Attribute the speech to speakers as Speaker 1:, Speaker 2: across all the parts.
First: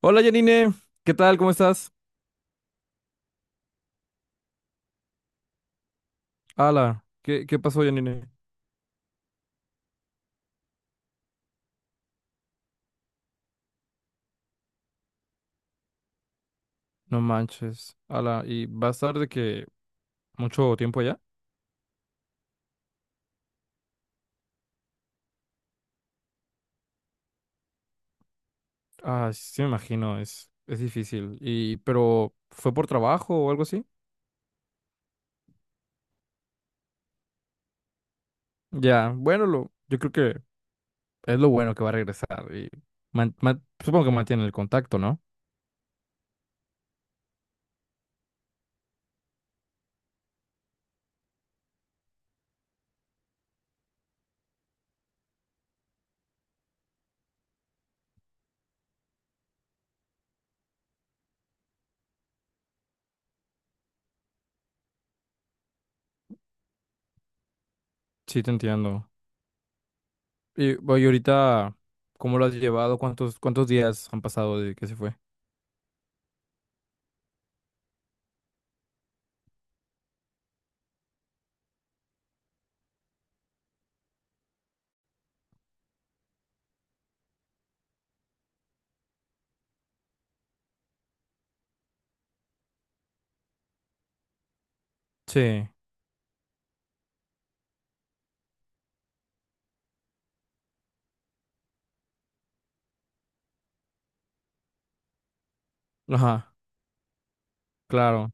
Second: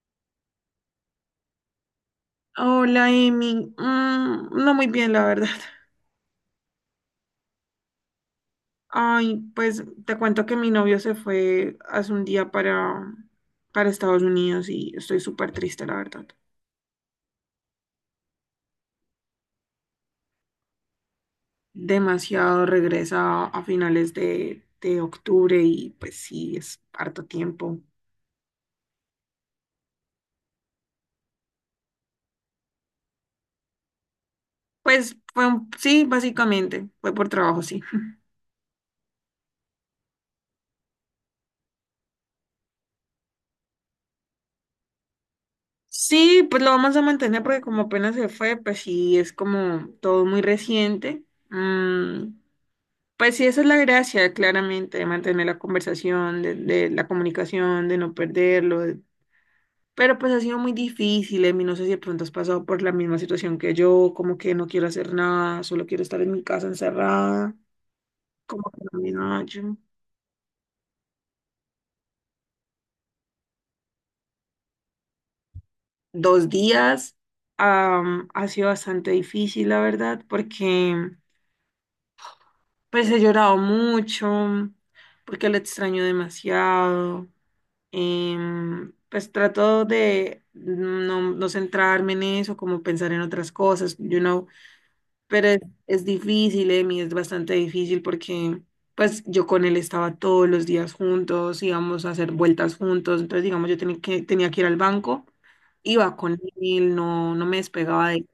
Speaker 1: Hola Janine, ¿qué tal? ¿Cómo estás?
Speaker 2: Hola, Emi. Mm, no muy bien, la verdad.
Speaker 1: Ala, ¿qué pasó, Janine?
Speaker 2: Ay, pues te cuento que mi novio se fue hace un día para Estados Unidos y estoy súper triste, la verdad.
Speaker 1: No manches, ala, ¿y va a estar de que mucho tiempo allá?
Speaker 2: Demasiado regresa a finales de octubre y pues sí, es harto tiempo.
Speaker 1: Ah, sí, me imagino, es difícil. Y, pero, ¿fue por trabajo o algo así?
Speaker 2: Pues sí, básicamente, fue por trabajo, sí.
Speaker 1: Ya, bueno, yo creo que es lo bueno que va a regresar y supongo que mantiene el contacto, ¿no?
Speaker 2: Sí, pues lo vamos a mantener porque como apenas se fue, pues sí, es como todo muy reciente. Mm, pues sí, esa es la gracia, claramente, de mantener la conversación, de la comunicación, de no perderlo. Pero pues ha sido muy difícil, Emi. No sé si de pronto has pasado por la misma situación que yo, como que no quiero hacer nada, solo quiero estar en mi casa encerrada,
Speaker 1: Sí, te
Speaker 2: como que no
Speaker 1: entiendo.
Speaker 2: me hallo.
Speaker 1: Y, oye, ahorita, ¿cómo lo has llevado? ¿Cuántos días han pasado de que se fue?
Speaker 2: Dos días, ha sido bastante difícil, la verdad, porque pues he llorado mucho, porque lo extraño demasiado. Pues trato de no centrarme en eso, como pensar en otras cosas, pero
Speaker 1: Sí,
Speaker 2: es difícil, Emi, es bastante difícil porque pues yo con él estaba todos los días juntos, íbamos a hacer vueltas juntos, entonces digamos yo tenía tenía que ir al banco, iba con
Speaker 1: ajá,
Speaker 2: él, no me despegaba de él,
Speaker 1: claro.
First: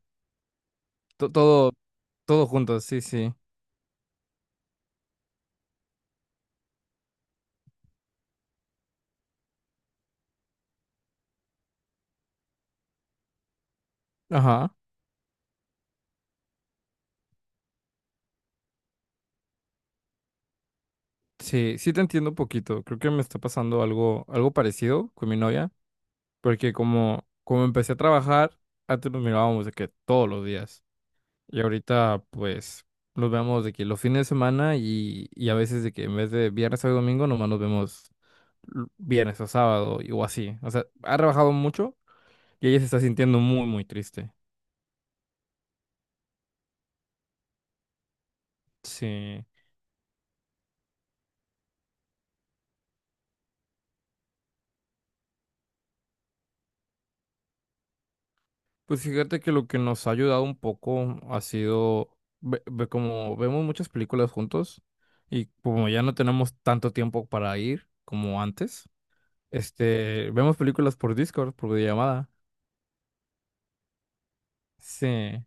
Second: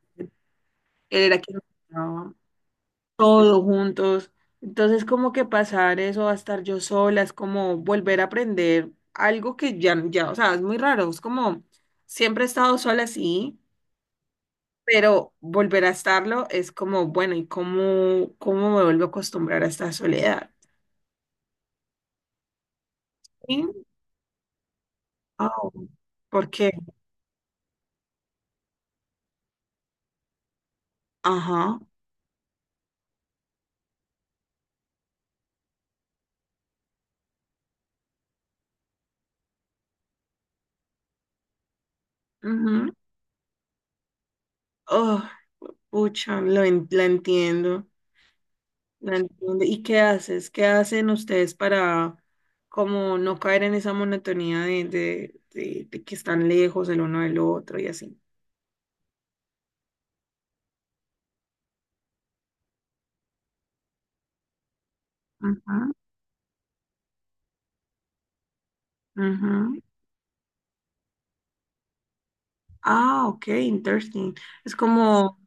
Speaker 2: él era quien me
Speaker 1: Todo,
Speaker 2: llevaba
Speaker 1: todo juntos, sí, sí.
Speaker 2: todos juntos. Entonces, como que pasar eso a estar yo sola, es como volver a aprender algo que ya, o sea, es muy raro, es como, siempre he estado sola, sí,
Speaker 1: Ajá.
Speaker 2: pero volver a estarlo es como, bueno, ¿y cómo me vuelvo a acostumbrar a esta soledad?
Speaker 1: Sí, sí te entiendo un poquito. Creo que me está
Speaker 2: ¿Sí?
Speaker 1: pasando algo, algo parecido con mi novia,
Speaker 2: Oh, ¿por qué?
Speaker 1: porque como empecé a trabajar, antes nos mirábamos de que todos los días. Y
Speaker 2: Ajá.
Speaker 1: ahorita, pues, nos vemos de que los fines de semana y a veces de que en vez de viernes a domingo, nomás nos vemos viernes o sábado y- o así. O sea, ha trabajado mucho y ella se
Speaker 2: Ujú.
Speaker 1: está sintiendo muy, muy triste.
Speaker 2: Oh, pucha, la entiendo. No
Speaker 1: Sí.
Speaker 2: entiendo. ¿Y qué haces? ¿Qué hacen ustedes para como no caer en esa monotonía de que están lejos el uno del otro y así?
Speaker 1: Pues fíjate que lo que nos ha ayudado un poco ha sido, como vemos muchas películas juntos y como
Speaker 2: Ujú,
Speaker 1: ya no tenemos tanto tiempo para ir como antes,
Speaker 2: ujú.
Speaker 1: este, vemos películas por Discord, por videollamada.
Speaker 2: Ah, ok, interesting. Es como,
Speaker 1: Sí.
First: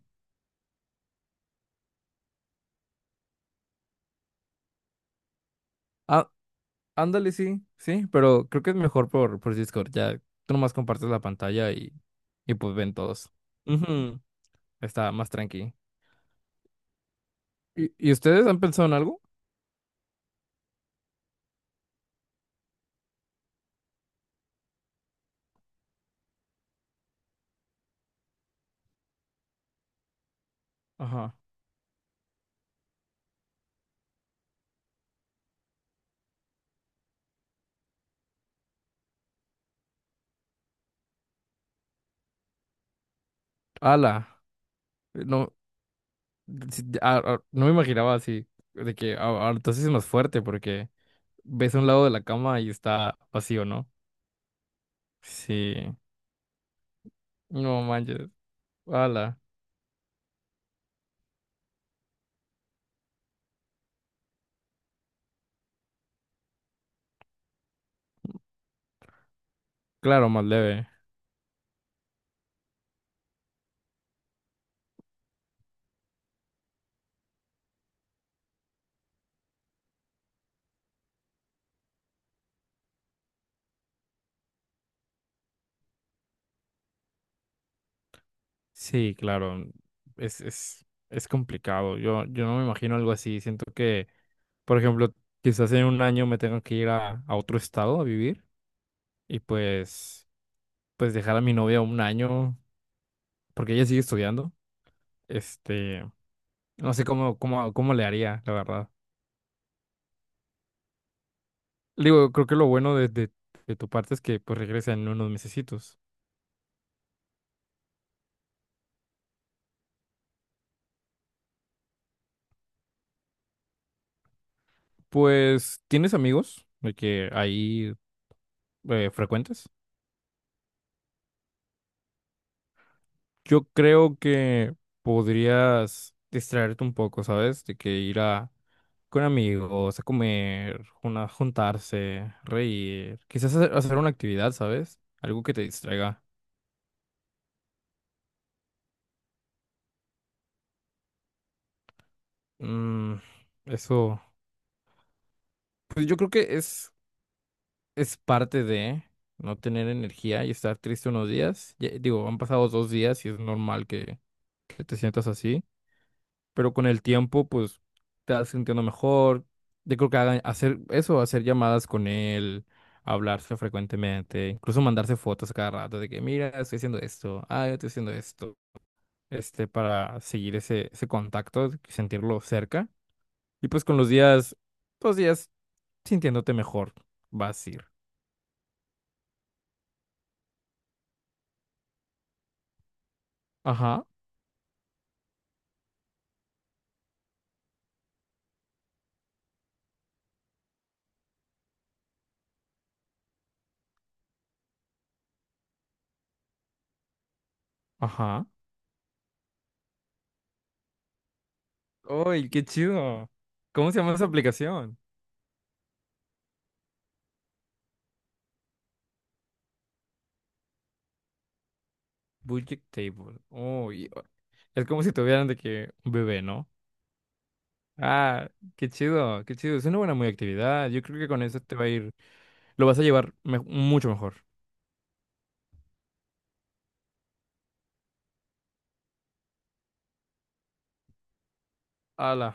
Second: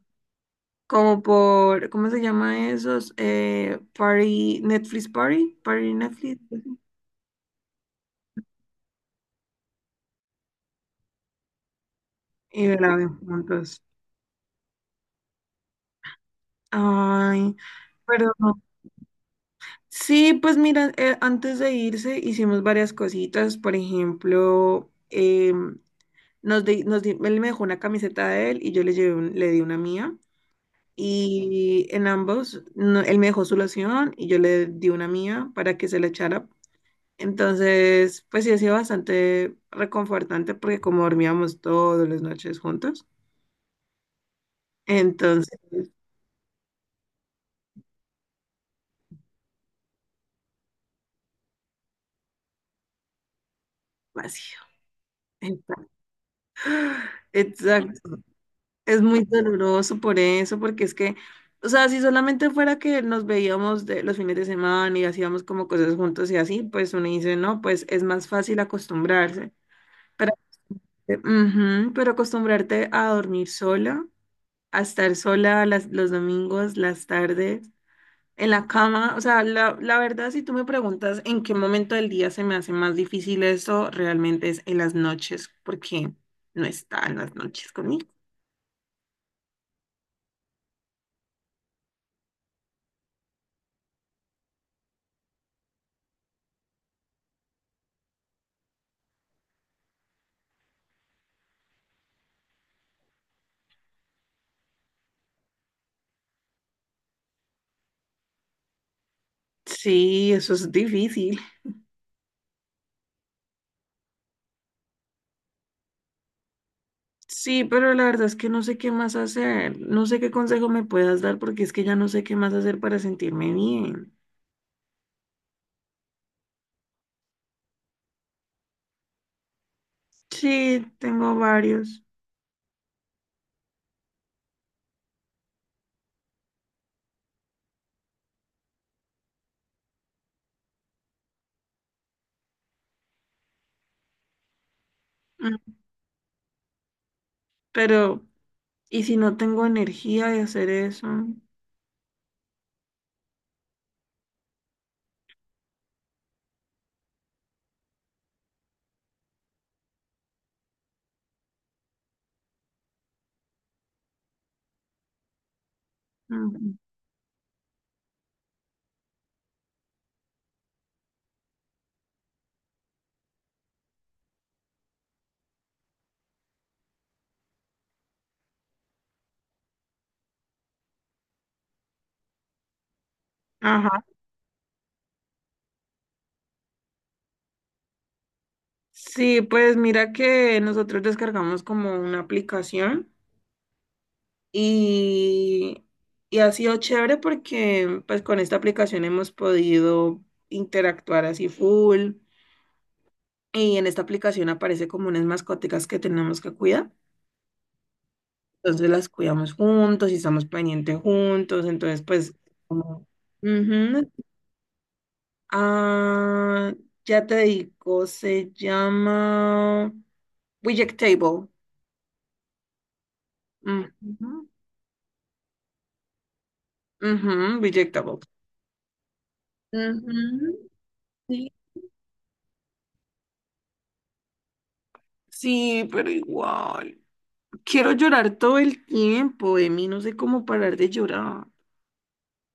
Speaker 2: como por, ¿cómo se llama esos? Party, Netflix Party, Party
Speaker 1: Ah,
Speaker 2: Netflix.
Speaker 1: ándale, sí, sí, pero creo que es mejor por, Discord. Ya tú nomás compartes la pantalla y
Speaker 2: Y
Speaker 1: pues ven
Speaker 2: la ven
Speaker 1: todos.
Speaker 2: juntos.
Speaker 1: Ujú. Está más tranqui.
Speaker 2: Ay,
Speaker 1: ¿Y ustedes han
Speaker 2: perdón.
Speaker 1: pensado en algo?
Speaker 2: Sí, pues mira, antes de irse hicimos varias cositas, por ejemplo, em, él me dejó una camiseta de él y yo le llevé le di una mía.
Speaker 1: Ajá.
Speaker 2: Y en ambos, él me dejó su loción y yo le di una mía para que se la echara. Entonces, pues sí ha sido bastante reconfortante porque como dormíamos todas las noches juntos,
Speaker 1: Ala.
Speaker 2: entonces,
Speaker 1: No, sí, no me imaginaba así, de que ahora entonces es más fuerte porque ves a un lado de la cama y está vacío, ¿no?
Speaker 2: vacío. Exacto.
Speaker 1: Sí, no manches,
Speaker 2: Es muy
Speaker 1: ala,
Speaker 2: doloroso por eso, porque es que, o sea, si solamente fuera que nos veíamos de los fines de semana y hacíamos como cosas juntos y así, pues uno dice, no, pues es más fácil acostumbrarse.
Speaker 1: claro,
Speaker 2: Pero,
Speaker 1: más leve.
Speaker 2: ujú, pero acostumbrarte a dormir sola, a estar sola los domingos, las tardes, en la cama, o sea, la verdad, si tú me preguntas en qué momento del día se me hace más difícil eso, realmente es en las noches, porque no está en las noches conmigo.
Speaker 1: Sí, claro, es complicado, yo no me imagino algo así, siento que, por ejemplo, quizás en un año me tengo que ir a otro estado a vivir y pues, pues dejar a mi novia un año, porque ella sigue estudiando, este, no sé cómo le haría, la verdad.
Speaker 2: Sí, eso es difícil.
Speaker 1: Digo, creo que lo bueno de, de tu parte es que pues regresa en unos mesecitos.
Speaker 2: Sí, pero la verdad es que no sé qué más hacer. No sé qué consejo me puedas dar porque es que ya no sé qué más hacer para sentirme bien.
Speaker 1: Pues, ¿tienes amigos de que ahí, frecuentes?
Speaker 2: Sí, tengo varios.
Speaker 1: Yo creo que podrías distraerte un poco, ¿sabes? De que ir a con amigos, a comer, una, juntarse, reír, quizás hacer, hacer una actividad, ¿sabes? Algo que
Speaker 2: Mm,
Speaker 1: te distraiga.
Speaker 2: pero, ¿y si no tengo energía de hacer eso?
Speaker 1: Mm, eso, pues yo creo que es parte de no tener energía y estar triste unos días. Ya- digo, han pasado 2 días y es normal que, te sientas así, pero
Speaker 2: Mm.
Speaker 1: con el tiempo, pues te vas sintiendo mejor. Yo creo que hagan- hacer eso, hacer llamadas con él, hablarse frecuentemente, incluso mandarse fotos a cada rato de que, mira, estoy haciendo esto, ah, yo estoy haciendo esto, este, para seguir ese, contacto, sentirlo cerca. Y pues con
Speaker 2: Ajá.
Speaker 1: los días sintiéndote mejor, vas a ir.
Speaker 2: Sí, pues mira que nosotros descargamos como una aplicación
Speaker 1: Ajá,
Speaker 2: y, y ha sido chévere porque pues con esta aplicación hemos podido interactuar así full. Y en esta aplicación aparece como unas mascóticas que tenemos que cuidar.
Speaker 1: ajá.
Speaker 2: Entonces las cuidamos juntos y estamos pendientes juntos. Entonces, pues,
Speaker 1: ¡Uy, qué
Speaker 2: como...
Speaker 1: chido! ¿Cómo se
Speaker 2: Ujú.
Speaker 1: llama esa aplicación?
Speaker 2: Ah, ya te digo, se llama Rejectable.
Speaker 1: Budget Table. Uy,
Speaker 2: Ujú,
Speaker 1: es como si tuvieran de que un bebé, ¿no?
Speaker 2: ujú, Rejectable.
Speaker 1: Ah, qué chido, qué chido. Es una buena muy
Speaker 2: Ujú,
Speaker 1: actividad. Yo creo que con
Speaker 2: sí,
Speaker 1: eso te va a ir, lo vas a llevar mucho mejor.
Speaker 2: sí, pero igual. Quiero llorar todo el tiempo, de mí no sé cómo parar de llorar.
Speaker 1: Ala.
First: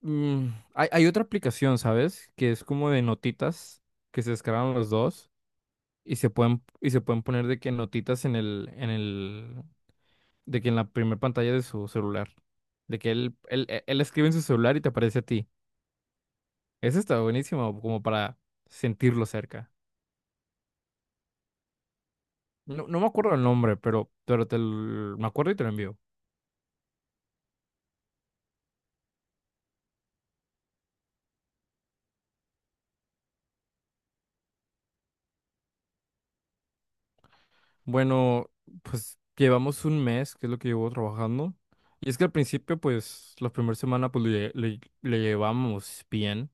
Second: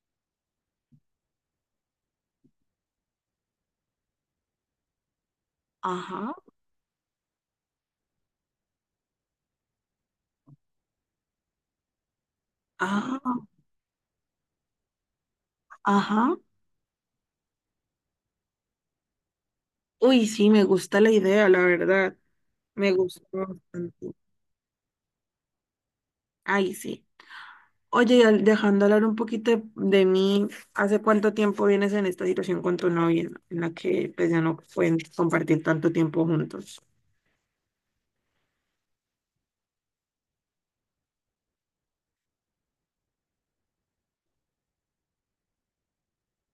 Speaker 1: Mm, hay otra aplicación, ¿sabes? Que es como de notitas que se descargan los dos y se
Speaker 2: Ajá,
Speaker 1: pueden y se pueden poner de que notitas en el de que en la primera pantalla de su celular. De que
Speaker 2: ajá,
Speaker 1: él escribe en su celular y te aparece a ti.
Speaker 2: ajá.
Speaker 1: Ese está buenísimo, como para sentirlo cerca.
Speaker 2: Uy, sí, me gusta la idea, la verdad.
Speaker 1: No,
Speaker 2: Me
Speaker 1: no me
Speaker 2: gusta
Speaker 1: acuerdo el nombre,
Speaker 2: bastante.
Speaker 1: pero me acuerdo y te lo envío.
Speaker 2: Ay, sí. Oye, y dejando hablar un poquito de mí, ¿hace cuánto tiempo vienes en esta situación con tu novia en la que pues, ya no pueden compartir tanto tiempo juntos?
Speaker 1: Bueno, pues llevamos un mes, que es lo que llevo trabajando. Y es que al principio, pues, la primera semana, pues, le llevamos bien.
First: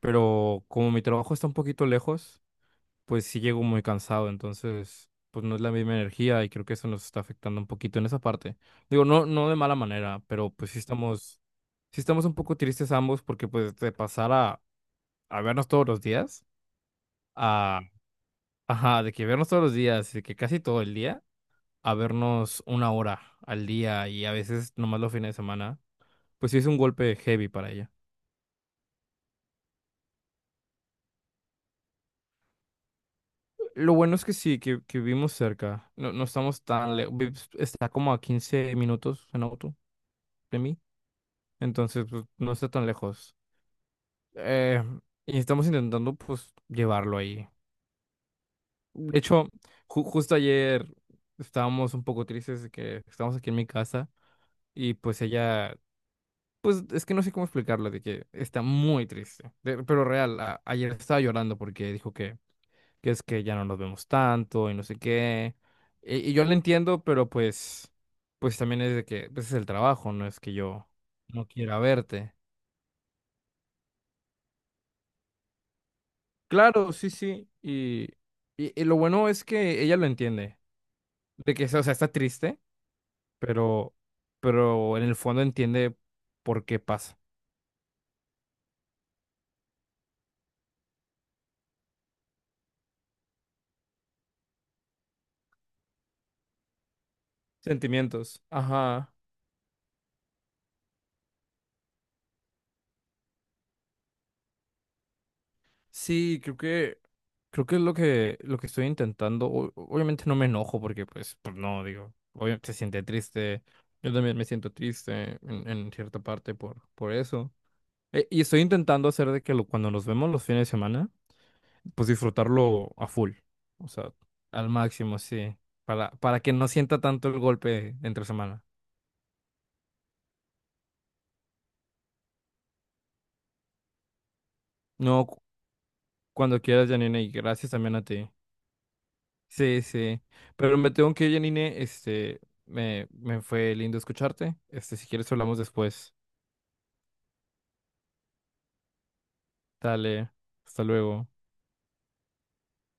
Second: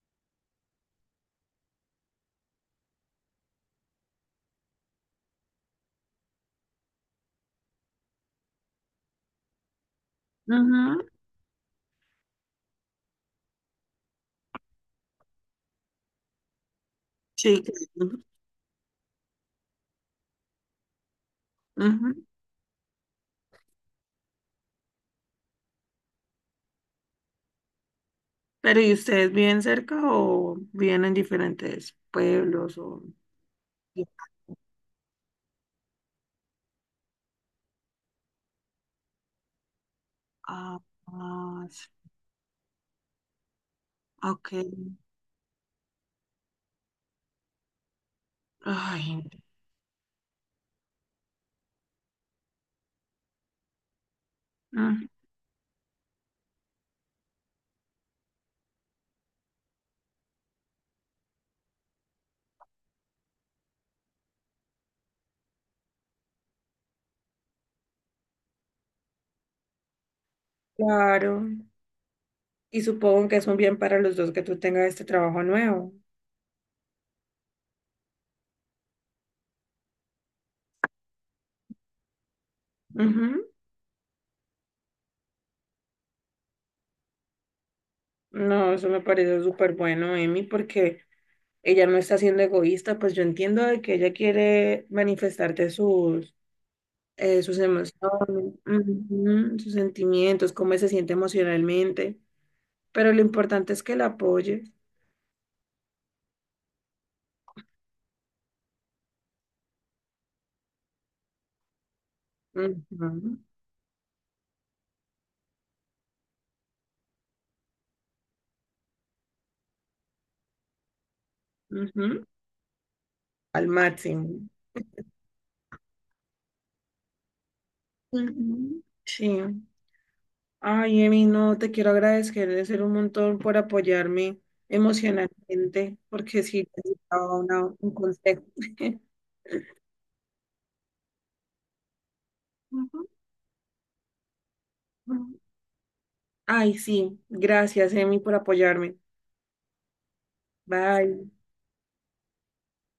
Speaker 1: Pero como mi trabajo está un poquito lejos, pues sí llego muy cansado. Entonces, pues no es la misma energía y creo que eso nos está afectando un poquito en esa parte. Digo, no, no de mala manera, pero pues sí
Speaker 2: Ujú,
Speaker 1: estamos... Sí estamos un poco tristes ambos porque pues de pasar a, vernos todos los días,
Speaker 2: sí,
Speaker 1: a,
Speaker 2: claro.
Speaker 1: ajá, de que vernos todos los días, de que casi todo el día, a
Speaker 2: Ujú.
Speaker 1: vernos una hora al día y a veces nomás los fines de semana, pues sí es un golpe heavy para ella.
Speaker 2: Pero ¿y ustedes viven cerca o viven en diferentes pueblos o...
Speaker 1: Lo bueno es que sí, que vivimos cerca, no, no estamos tan lejos, está como a 15 minutos en auto de
Speaker 2: Ah,
Speaker 1: mí,
Speaker 2: ah,
Speaker 1: entonces pues, no está tan lejos.
Speaker 2: ok.
Speaker 1: Eh, y estamos intentando pues llevarlo ahí. De
Speaker 2: Ay,
Speaker 1: hecho, justo ayer estábamos un poco tristes de que estamos aquí en mi casa. Y
Speaker 2: mm,
Speaker 1: pues ella. Pues es que no sé cómo explicarlo, de que está muy triste. De- pero real, ayer estaba llorando porque dijo que es que ya no nos vemos tanto y no sé qué. Y yo lo entiendo, pero pues, también es de que pues es el trabajo, no es que yo no
Speaker 2: claro.
Speaker 1: quiera verte.
Speaker 2: Y supongo que es un bien para los dos que tú tengas este trabajo nuevo.
Speaker 1: Claro, sí, sí. Y, y lo bueno es que ella lo entiende. De que, o sea, está triste,
Speaker 2: Ujú.
Speaker 1: pero, pero en el fondo entiende por qué pasa.
Speaker 2: No, eso me parece súper bueno, Emi, porque ella no está siendo egoísta, pues yo entiendo de que ella quiere manifestarte sus, sus emociones,
Speaker 1: Sentimientos. Ajá.
Speaker 2: ujú, sus sentimientos, cómo se siente emocionalmente, pero lo importante es que la apoyes
Speaker 1: Sí, creo que creo que es lo que, estoy intentando. Obviamente no me enojo porque, pues no, digo, obviamente se siente
Speaker 2: ujú,
Speaker 1: triste. Yo también me siento triste en, cierta parte por eso. Y estoy intentando hacer de que lo- cuando nos vemos los fines de semana, pues
Speaker 2: ujú,
Speaker 1: disfrutarlo a full.
Speaker 2: al
Speaker 1: O sea,
Speaker 2: máximo.
Speaker 1: al máximo, sí. Para que no sienta tanto el golpe entre semana.
Speaker 2: Ujú. Sí. Ay, Emi, no, te quiero agradecer un montón por apoyarme
Speaker 1: No,
Speaker 2: emocionalmente, porque
Speaker 1: cuando
Speaker 2: sí
Speaker 1: quieras, Janine, y
Speaker 2: necesitaba
Speaker 1: gracias
Speaker 2: un
Speaker 1: también a ti.
Speaker 2: consejo.
Speaker 1: Sí, sí. Pero me tengo que ir, Janine. Este, me fue lindo escucharte. Este, si quieres hablamos después.
Speaker 2: Ay, sí, gracias, Emi, por apoyarme.
Speaker 1: Dale, hasta luego.
Speaker 2: Bye.